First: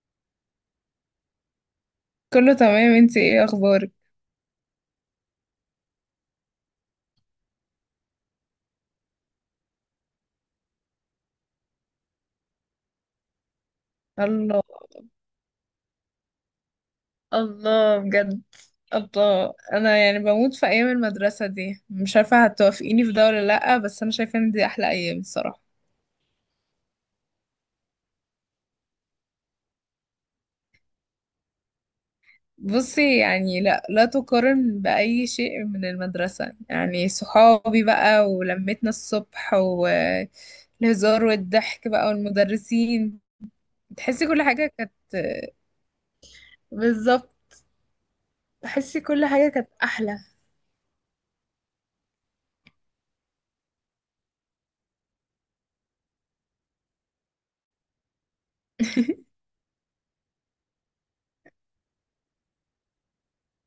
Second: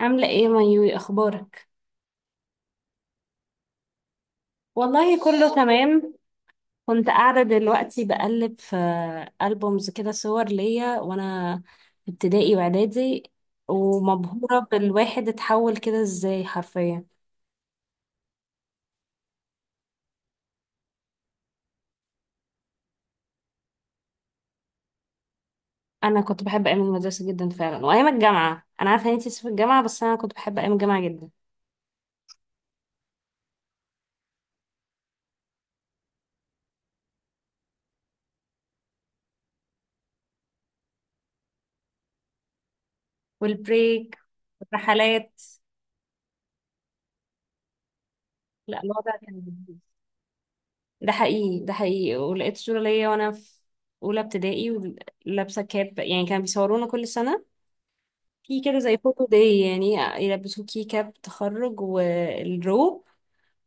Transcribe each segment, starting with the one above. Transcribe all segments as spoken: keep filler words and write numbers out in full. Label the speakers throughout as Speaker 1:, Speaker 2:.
Speaker 1: عاملة ايه مايوي اخبارك؟
Speaker 2: كله تمام. انتي ايه اخبارك؟
Speaker 1: والله كله تمام. كنت قاعدة دلوقتي بقلب في ألبومز كده، صور ليا وانا في ابتدائي واعدادي، ومبهورة
Speaker 2: الله،
Speaker 1: بالواحد اتحول كده ازاي حرفيا.
Speaker 2: الله بجد. الله، انا يعني بموت في ايام المدرسه دي، مش عارفه هتوافقيني في ده ولا لا، بس انا شايفه ان دي احلى ايام الصراحه.
Speaker 1: انا كنت بحب ايام المدرسة جدا فعلا، وايام الجامعة، انا عارفة ان انتي في الجامعة، بس انا كنت بحب ايام الجامعة جدا.
Speaker 2: بصي يعني، لا لا تقارن باي شيء من المدرسه، يعني صحابي بقى ولمتنا الصبح والهزار والضحك بقى والمدرسين،
Speaker 1: والبريك.
Speaker 2: تحسي كل حاجه كانت.
Speaker 1: والرحلات.
Speaker 2: بالظبط.
Speaker 1: لا
Speaker 2: تحسي
Speaker 1: الوضع
Speaker 2: كل
Speaker 1: كان
Speaker 2: حاجه كانت
Speaker 1: لذيذ.
Speaker 2: احلى.
Speaker 1: ده حقيقي، ده حقيقي. ولقيت صورة ليا وانا في أولى ابتدائي ولابسة كاب. يعني كانوا بيصورونا كل سنة في كده زي فوتو داي يعني، يلبسوكي كاب تخرج والروب،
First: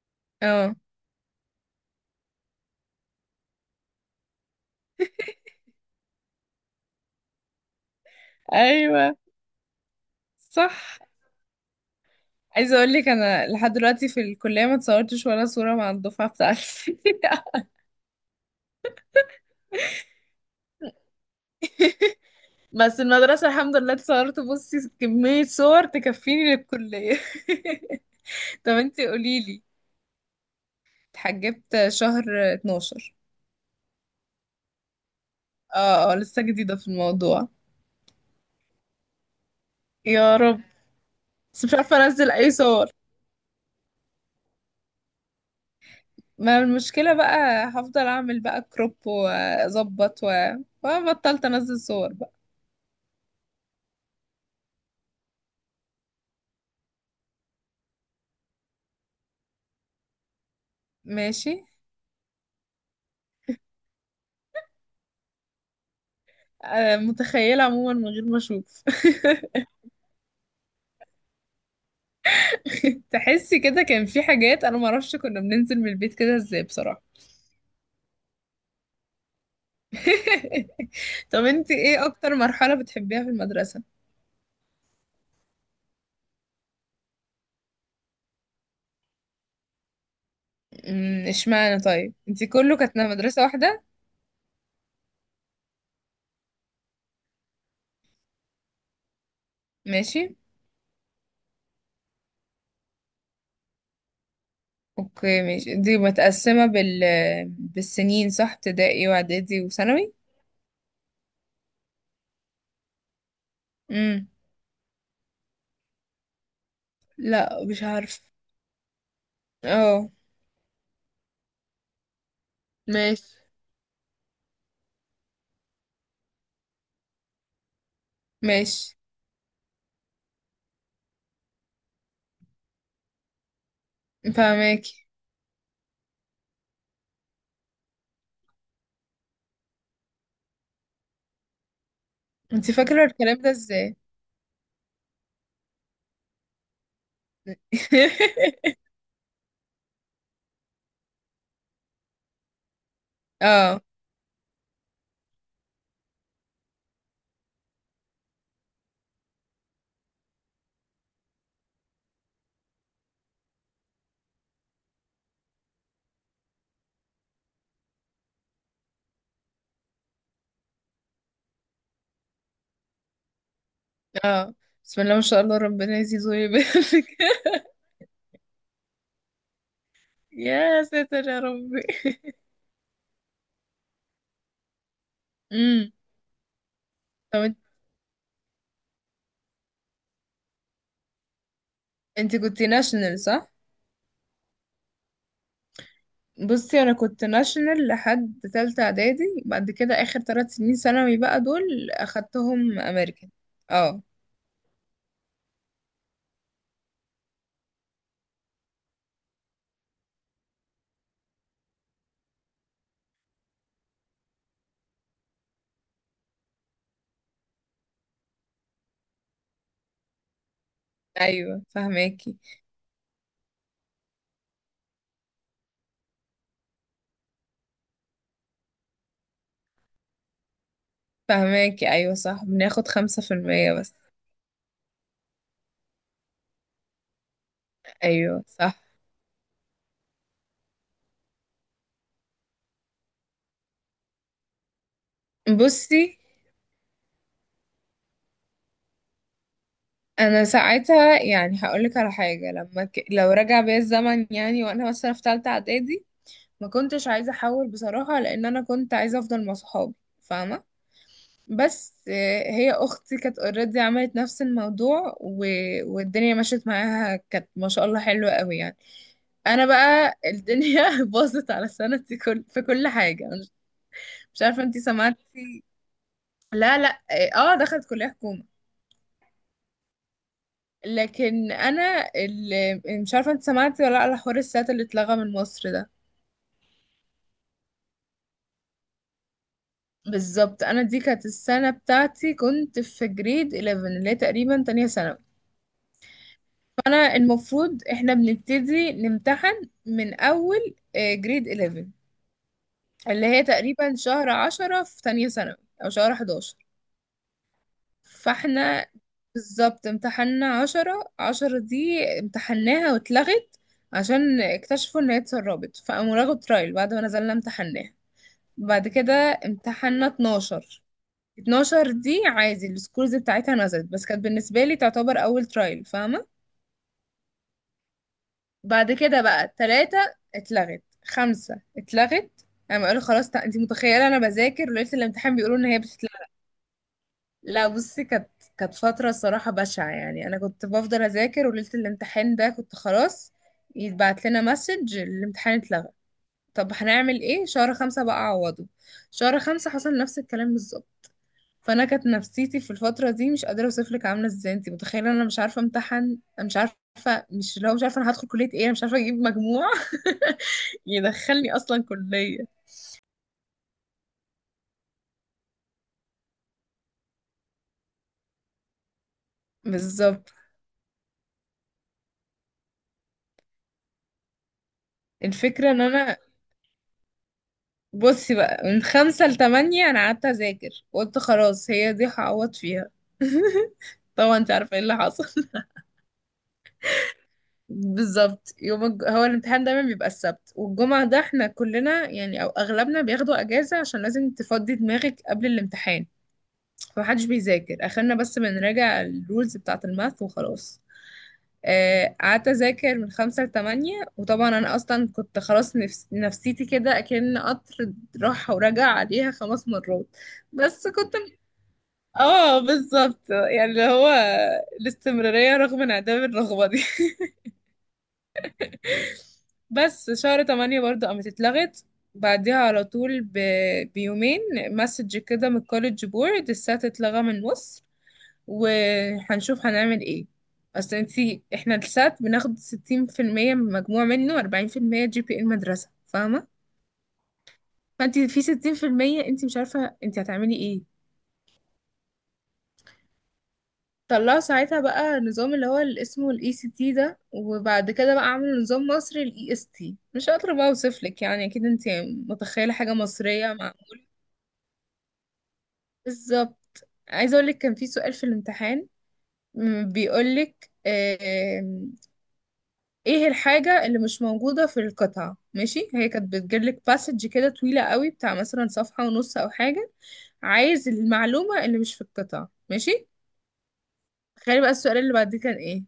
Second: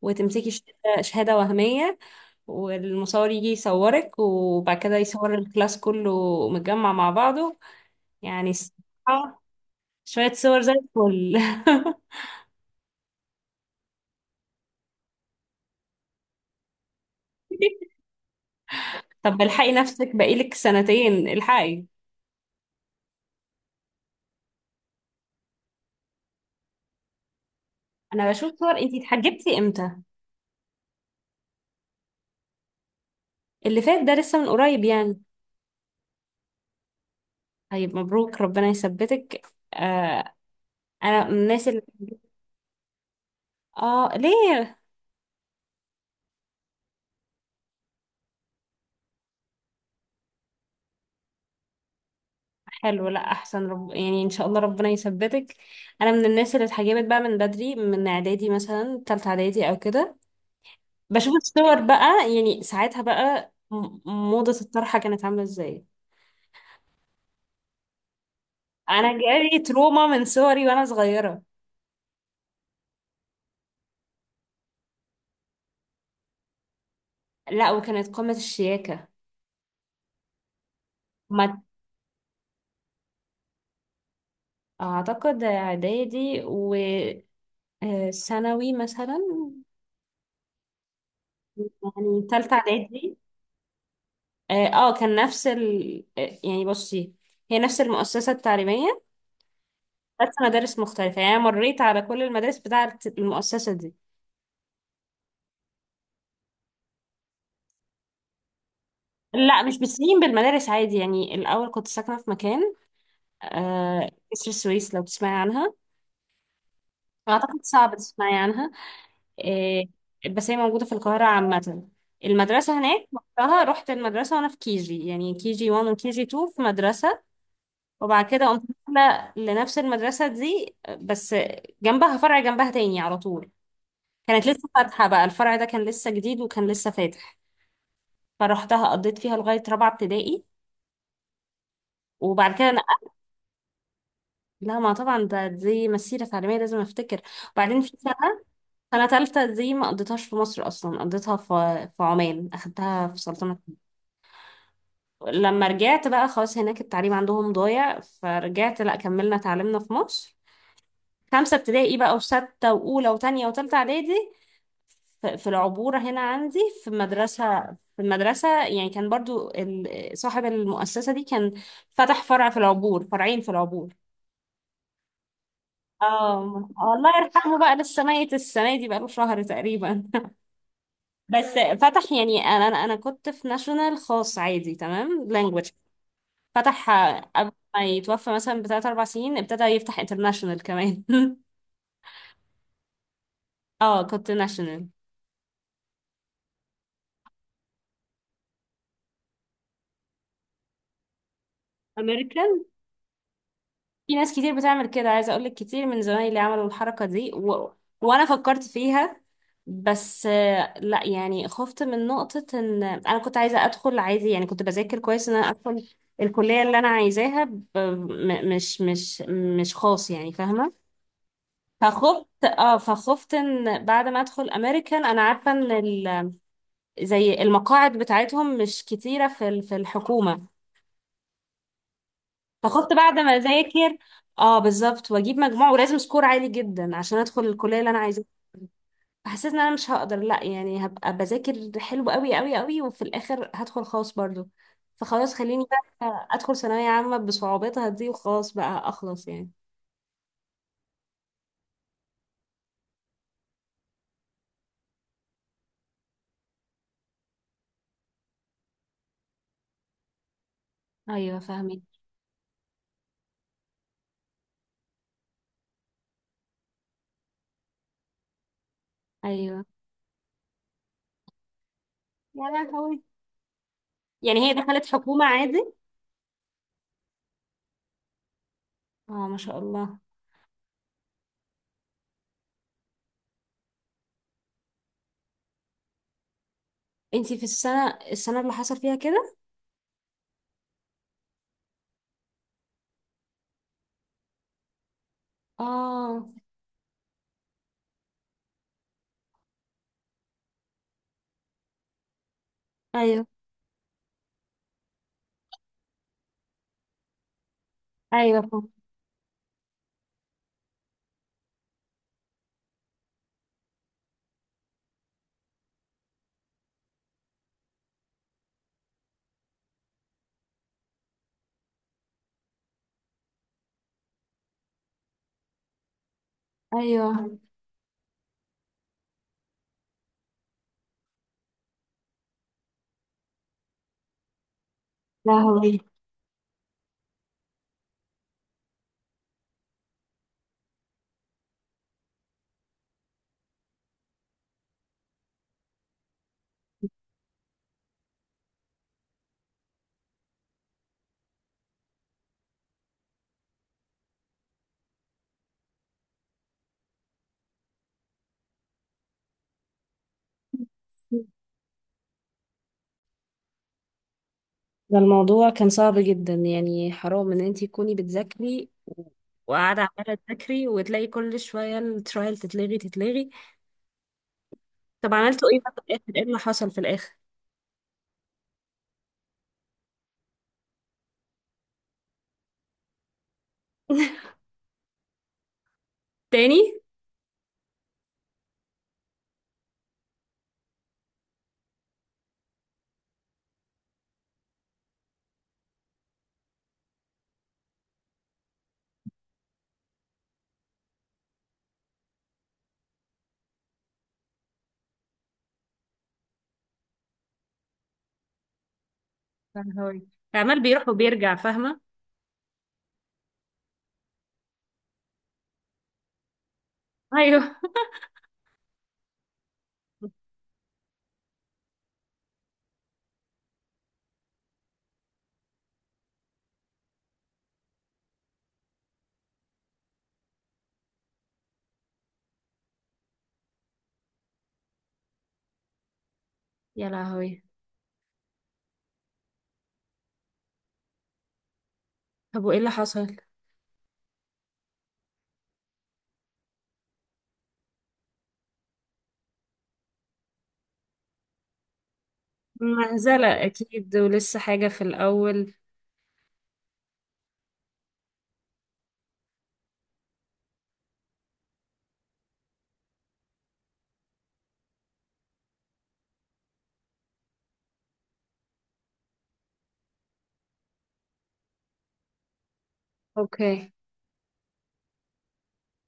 Speaker 1: وتمسكي ش-
Speaker 2: اه،
Speaker 1: شهادة وهمية، والمصور يجي يصورك وبعد كده يصور الكلاس كله متجمع مع بعضه. يعني
Speaker 2: ايوه
Speaker 1: الصراحة شوية صور زي
Speaker 2: صح.
Speaker 1: الفل.
Speaker 2: عايزه اقول لك انا لحد دلوقتي في الكليه ما اتصورتش ولا صوره مع الدفعه بتاعتي.
Speaker 1: طب الحقي نفسك، بقالك سنتين الحقي.
Speaker 2: بس المدرسه الحمد لله اتصورت، بصي كميه صور تكفيني للكليه.
Speaker 1: انا بشوف صور،
Speaker 2: طب
Speaker 1: انتي
Speaker 2: انتي قولي
Speaker 1: اتحجبتي
Speaker 2: لي.
Speaker 1: امتى؟
Speaker 2: اتحجبت شهر اتناشر.
Speaker 1: اللي فات ده، لسه من قريب يعني.
Speaker 2: اه اه، لسه جديده في الموضوع.
Speaker 1: طيب مبروك، ربنا يثبتك. آه
Speaker 2: يا رب.
Speaker 1: انا من
Speaker 2: بس
Speaker 1: الناس
Speaker 2: مش
Speaker 1: اللي،
Speaker 2: عارفه انزل اي صور.
Speaker 1: اه ليه؟
Speaker 2: ما المشكله بقى، هفضل اعمل بقى كروب واظبط و... وبطلت انزل صور بقى.
Speaker 1: حلو، لا احسن، رب... يعني ان شاء الله ربنا يثبتك. انا من الناس اللي اتحجبت بقى من بدري، من اعدادي، مثلا تالتة اعدادي او كده. بشوف
Speaker 2: ماشي.
Speaker 1: الصور بقى يعني ساعتها بقى م- موضة الطرحة كانت عاملة ازاي.
Speaker 2: آه، متخيله عموما من غير ما اشوف.
Speaker 1: انا جالي تروما من صوري وانا صغيرة.
Speaker 2: تحسي كده كان في حاجات، انا معرفش كنا بننزل من البيت كده ازاي بصراحة.
Speaker 1: لا وكانت قمة الشياكة.
Speaker 2: طب
Speaker 1: ما
Speaker 2: انت ايه اكتر مرحلة بتحبيها في المدرسة؟
Speaker 1: اعتقد اعدادي و آه، ثانوي مثلا.
Speaker 2: أمم، اشمعنى؟ طيب
Speaker 1: يعني
Speaker 2: انت
Speaker 1: تالتة
Speaker 2: كله كانت
Speaker 1: اعدادي.
Speaker 2: مدرسة واحدة؟
Speaker 1: اه آه، كان نفس ال... آه، يعني بصي، هي نفس المؤسسة التعليمية،
Speaker 2: ماشي.
Speaker 1: بس مدارس مختلفة. يعني أنا مريت على كل المدارس بتاعة المؤسسة دي.
Speaker 2: اوكي ماشي، دي متقسمة بال، بالسنين صح، ابتدائي واعدادي
Speaker 1: لا مش
Speaker 2: وثانوي؟
Speaker 1: بالسنين، بالمدارس. عادي يعني، الأول كنت ساكنة في مكان آه،
Speaker 2: امم
Speaker 1: كسر السويس لو تسمعي عنها. أعتقد
Speaker 2: لا مش
Speaker 1: صعب
Speaker 2: عارفة.
Speaker 1: تسمعي عنها آه،
Speaker 2: اه
Speaker 1: بس هي موجودة في القاهرة عامة. المدرسة هناك
Speaker 2: ماشي.
Speaker 1: وقتها، رحت المدرسة وأنا في كي جي، يعني كي جي واحد وكي جي اتنين في مدرسة. وبعد كده قمت
Speaker 2: ماشي
Speaker 1: نقلة لنفس المدرسة دي آه، بس جنبها، فرع جنبها تاني على طول. كانت لسه
Speaker 2: فاهماكي.
Speaker 1: فاتحة بقى، الفرع ده كان لسه جديد وكان لسه فاتح. فروحتها، قضيت فيها لغاية رابعة ابتدائي، وبعد كده
Speaker 2: انت فاكرة
Speaker 1: نقلت.
Speaker 2: الكلام ده ازاي؟
Speaker 1: لا ما طبعا ده، دي مسيرة تعليمية لازم افتكر. وبعدين في سنة، سنة تالتة دي ما قضيتهاش في مصر أصلا، قضيتها في في عمان، أخدتها في سلطنة.
Speaker 2: اه
Speaker 1: لما رجعت بقى، خلاص هناك التعليم عندهم ضايع، فرجعت لا، كملنا تعليمنا في مصر. خمسة ابتدائي بقى وستة وأولى وتانية وتالتة إعدادي. ف- في العبورة هنا عندي، في مدرسة. في المدرسة يعني كان برضو ال- صاحب المؤسسة دي كان فتح فرع في العبور، فرعين في العبور.
Speaker 2: اه. بسم الله ما شاء الله، ربنا يزيده
Speaker 1: اه
Speaker 2: ويبارك.
Speaker 1: الله يرحمه بقى، لسه ميت السنة دي، بقاله شهر تقريبا.
Speaker 2: يا ساتر يا
Speaker 1: بس
Speaker 2: ربي.
Speaker 1: فتح يعني انا انا أنا كنت في ناشونال خاص عادي تمام، لانجوج.
Speaker 2: امم
Speaker 1: فتح
Speaker 2: طب
Speaker 1: قبل
Speaker 2: انت
Speaker 1: ما يتوفى مثلا بثلاث اربع سنين، ابتدى يفتح انترناشونال كمان.
Speaker 2: انت كنت ناشونال صح؟
Speaker 1: اه كنت ناشونال.
Speaker 2: بصي انا كنت ناشونال لحد تالتة اعدادي، بعد كده اخر ثلاث سنين ثانوي بقى دول
Speaker 1: امريكا.
Speaker 2: اخدتهم امريكان. اه
Speaker 1: في ناس كتير بتعمل كده، عايزة اقولك كتير من زمايلي عملوا الحركة دي و... وانا فكرت فيها. بس آه، لا يعني خفت من نقطة ان انا كنت عايزة ادخل عادي، يعني كنت بذاكر كويس ان انا ادخل الكلية اللي انا عايزاها ب... م... مش مش مش خاص، يعني فاهمة.
Speaker 2: ايوه
Speaker 1: فخفت،
Speaker 2: فهماكي.
Speaker 1: اه فخفت ان بعد ما ادخل امريكان انا عارفة ان ال... زي المقاعد بتاعتهم مش كتيرة في ال- في الحكومة.
Speaker 2: فهماكي ايوه صح، بناخد
Speaker 1: فخفت بعد
Speaker 2: خمسة
Speaker 1: ما
Speaker 2: في المية بس.
Speaker 1: اذاكر، اه بالظبط، واجيب مجموع، ولازم سكور عالي جدا عشان ادخل الكليه اللي انا عايزاها.
Speaker 2: ايوه صح.
Speaker 1: فحسيت ان انا مش هقدر، لا يعني هبقى بذاكر حلو قوي قوي قوي وفي الاخر هدخل خاص برضو. فخلاص خليني
Speaker 2: بصي
Speaker 1: بقى ادخل ثانويه عامه بصعوباتها دي، وخلاص بقى اخلص يعني.
Speaker 2: انا ساعتها يعني هقولك على حاجة، لما ك... لو رجع بيا الزمن يعني، وانا مثلا في تالتة اعدادي ما كنتش عايزة احول بصراحة، لان انا كنت عايزة افضل مع صحابي، فاهمة؟
Speaker 1: ايوه فاهمك.
Speaker 2: بس آه، هي اختي كانت اوريدي، عملت نفس الموضوع و... والدنيا مشيت معاها، كانت ما شاء الله حلوة قوي يعني.
Speaker 1: ايوه.
Speaker 2: انا بقى الدنيا باظت على سنتي
Speaker 1: يا
Speaker 2: كل... في كل
Speaker 1: لهوي.
Speaker 2: حاجة مش,
Speaker 1: يعني
Speaker 2: مش
Speaker 1: هي
Speaker 2: عارفة انتي
Speaker 1: دخلت حكومه
Speaker 2: سمعتي.
Speaker 1: عادي؟
Speaker 2: لا لا اه آه، دخلت كلية حكومة.
Speaker 1: اه ما شاء الله.
Speaker 2: لكن انا اللي مش عارفة انتي سمعتي ولا لا، على حوار السات اللي اتلغى من مصر ده.
Speaker 1: انتي في السنه، السنه اللي حصل فيها كده؟
Speaker 2: بالظبط، انا دي كانت السنة بتاعتي، كنت في جريد احداشر اللي هي تقريبا تانية ثانوي.
Speaker 1: اه.
Speaker 2: انا المفروض احنا بنبتدي نمتحن من اول جريد احداشر،
Speaker 1: ايوه.
Speaker 2: اللي هي تقريبا شهر عشرة في تانية ثانوي، او شهر احداشر.
Speaker 1: ايوه فاهمة.
Speaker 2: فاحنا بالظبط امتحنا عشرة. عشرة دي امتحناها واتلغت، عشان اكتشفوا ان هي اتسربت، فقاموا لغوا ترايل بعد ما نزلنا امتحناها. بعد كده امتحنا اتناشر. اتناشر دي عادي، السكورز بتاعتها نزلت، بس كانت بالنسبة لي تعتبر اول ترايل، فاهمة؟
Speaker 1: ايوه.
Speaker 2: بعد كده بقى ثلاثة اتلغت، خمسة اتلغت. انا قالوا خلاص، تع- انت متخيلة انا بذاكر وليلة الامتحان بيقولوا ان
Speaker 1: لهوي،
Speaker 2: هي بتتلغى. لا بصي، كانت كانت فترة الصراحة بشعة، يعني انا كنت بفضل اذاكر وليلة الامتحان ده كنت خلاص، يتبعت لنا مسج الامتحان اتلغى. طب هنعمل ايه، شهر خمسة بقى عوضه، شهر خمسة حصل نفس الكلام بالظبط. فانا كانت نفسيتي في الفترة دي مش قادرة اوصف لك عاملة ازاي، انت متخيلة انا مش عارفة امتحن، انا مش عارفة، مش اللي هو، مش عارفة انا هدخل كلية ايه، انا مش عارفة اجيب مجموع يدخلني اصلا كلية.
Speaker 1: ده الموضوع كان صعب جدا يعني. حرام ان انتي تكوني بتذاكري و- وقاعدة عمالة
Speaker 2: بالظبط.
Speaker 1: تذاكري وتلاقي كل شوية الترايل تتلغي تتلغي. طب عملتوا ايه بقى
Speaker 2: الفكرة
Speaker 1: في
Speaker 2: ان
Speaker 1: الاخر،
Speaker 2: انا،
Speaker 1: ايه اللي حصل في الاخر؟
Speaker 2: بصي بقى من خمسة لتمانية انا قعدت اذاكر وقلت خلاص هي دي هعوض فيها. طبعا انت عارفة ايه اللي حصل.
Speaker 1: تاني؟
Speaker 2: بالظبط، يوم الج... هو الامتحان دايما بيبقى السبت والجمعة ده، احنا كلنا يعني او اغلبنا بياخدوا اجازة عشان لازم تفضي دماغك قبل الامتحان، فمحدش بيذاكر اخرنا، بس بنراجع الرولز بتاعة الماث وخلاص. آه، قعدت اذاكر من خمسة لتمانية، وطبعا انا اصلا كنت خلاص نفس... نفسيتي كده اكن قطر راح ورجع عليها
Speaker 1: يا
Speaker 2: خمس
Speaker 1: لهوي،
Speaker 2: مرات.
Speaker 1: عمال
Speaker 2: بس
Speaker 1: بيروح
Speaker 2: كنت،
Speaker 1: وبيرجع، فاهمة.
Speaker 2: اه بالظبط، يعني اللي هو الاستمرارية رغم انعدام الرغبة دي.
Speaker 1: ايوه.
Speaker 2: بس شهر تمانية برضو قامت اتلغت، بعديها على طول ب... بيومين مسج كده من الكوليدج بورد، السات اتلغى من النص، وهنشوف هنعمل ايه. اصل انتي احنا السات بناخد ستين في المية من مجموع منه، واربعين في المية جي بي اي المدرسة، فاهمة؟
Speaker 1: يا لهوي.
Speaker 2: فانتي في ستين في المية انتي مش عارفة انتي هتعملي ايه.
Speaker 1: طب وايه اللي حصل؟
Speaker 2: طلعوا ساعتها بقى نظام اللي هو اللي اسمه الاي سي تي ده، وبعد كده بقى عملوا نظام مصري الاي اس تي، مش هقدر بقى اوصف لك يعني، اكيد انتي متخيلة حاجة
Speaker 1: مهزلة
Speaker 2: مصرية مع.
Speaker 1: اكيد، ولسه حاجة في الاول.
Speaker 2: بالظبط، عايزة اقول لك كان في سؤال في الامتحان بيقول لك ايه الحاجة اللي مش موجودة في القطعة، ماشي؟ هي كانت بتجيلك باسج كده طويلة قوي، بتاع مثلا صفحة ونص او حاجة، عايز المعلومة اللي مش في القطعة، ماشي؟
Speaker 1: اوكي.
Speaker 2: تخيلي بقى السؤال اللي بعد دي كان ايه،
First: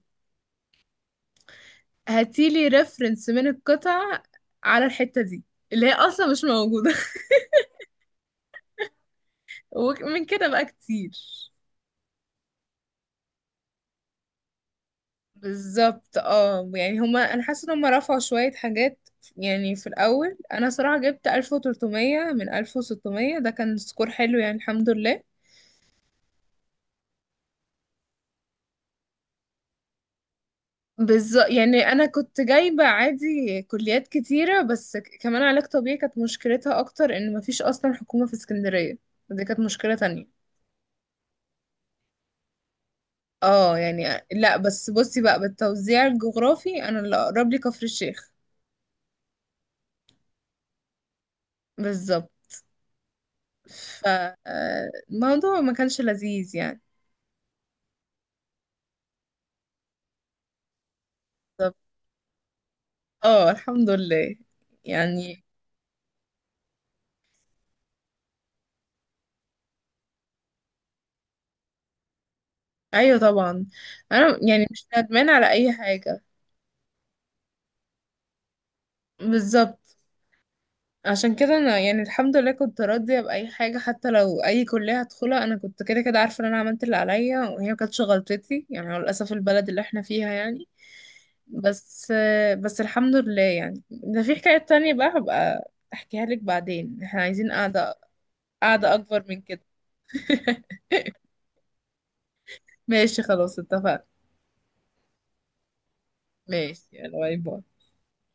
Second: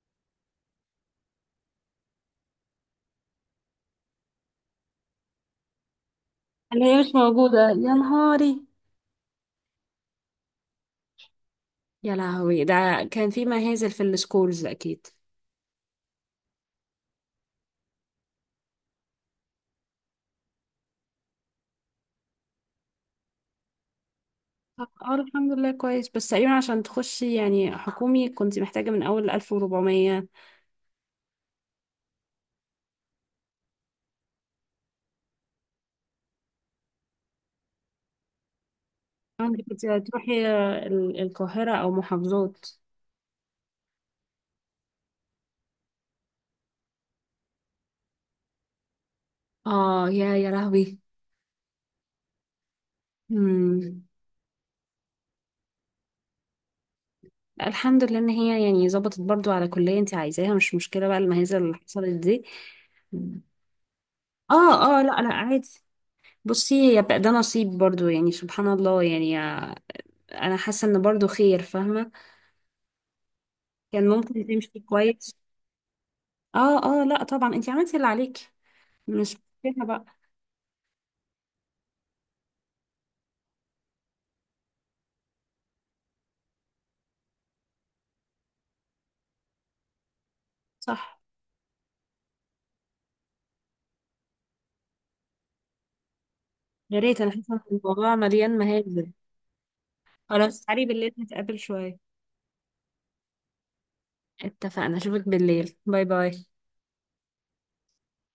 Speaker 2: هاتيلي ريفرنس من القطعة على الحتة دي، اللي هي اصلا مش
Speaker 1: اللي
Speaker 2: موجودة.
Speaker 1: هي مش موجودة؟ يا نهاري!
Speaker 2: ومن كده بقى كتير.
Speaker 1: يا لهوي، ده كان في مهازل في السكولز اكيد.
Speaker 2: بالظبط، اه يعني هما، انا حاسة ان هما رفعوا شوية حاجات، يعني في الاول انا صراحة جبت ألف وثلاثمائة من ألف وستمية ده كان سكور حلو يعني الحمد
Speaker 1: اه
Speaker 2: لله.
Speaker 1: الحمد لله كويس، بس تقريبا عشان تخشي يعني حكومي كنت محتاجة من أول ألف وأربعمية.
Speaker 2: بالظبط، يعني انا كنت جايبه عادي كليات كتيره، بس ك- كمان علاج طبيعي كانت مشكلتها اكتر ان مفيش اصلا حكومه في اسكندريه، دي كانت
Speaker 1: عندك كنت
Speaker 2: مشكله تانية.
Speaker 1: هتروحي ال- القاهرة أو محافظات؟
Speaker 2: اه يعني لا، بس بصي بقى بالتوزيع الجغرافي انا اللي اقرب لي كفر الشيخ.
Speaker 1: اه. يا يا لهوي.
Speaker 2: بالظبط.
Speaker 1: مم.
Speaker 2: فالموضوع ما كانش لذيذ يعني.
Speaker 1: الحمد لله إن هي يعني ظبطت برضو على كلية انت عايزاها، مش مشكلة بقى المهزة اللي
Speaker 2: بالظبط.
Speaker 1: حصلت دي.
Speaker 2: اه الحمد لله
Speaker 1: اه. اه لا لا
Speaker 2: يعني.
Speaker 1: عادي. بصي هي بقى ده نصيب برضو، يعني سبحان الله، يعني آه، انا حاسه ان برضو خير، فاهمه.
Speaker 2: ايوه طبعا.
Speaker 1: كان
Speaker 2: انا
Speaker 1: ممكن
Speaker 2: يعني
Speaker 1: تمشي
Speaker 2: مش ندمان
Speaker 1: كويس.
Speaker 2: على اي حاجه.
Speaker 1: اه اه لا طبعا، انت عملتي اللي عليك، مش فيها
Speaker 2: بالظبط،
Speaker 1: بقى.
Speaker 2: عشان كده انا يعني الحمد لله كنت راضيه باي حاجه، حتى لو اي كليه هدخلها، انا كنت كده كده عارفه ان انا عملت اللي عليا، وهي ما كانتش غلطتي يعني، هو للاسف البلد اللي احنا فيها يعني.
Speaker 1: صح.
Speaker 2: بس، بس الحمد لله يعني، ده في حكايه تانية بقى هبقى احكيها لك
Speaker 1: يا
Speaker 2: بعدين،
Speaker 1: ريت،
Speaker 2: احنا
Speaker 1: انا
Speaker 2: عايزين
Speaker 1: حاسه ان
Speaker 2: قاعده،
Speaker 1: الموضوع مليان
Speaker 2: قاعده
Speaker 1: مهازل.
Speaker 2: اكبر من كده.
Speaker 1: خلاص تعالي بالليل نتقابل شوية.
Speaker 2: ماشي خلاص اتفقنا.
Speaker 1: اتفقنا، اشوفك بالليل، باي باي.
Speaker 2: ماشي، يلا باي باي.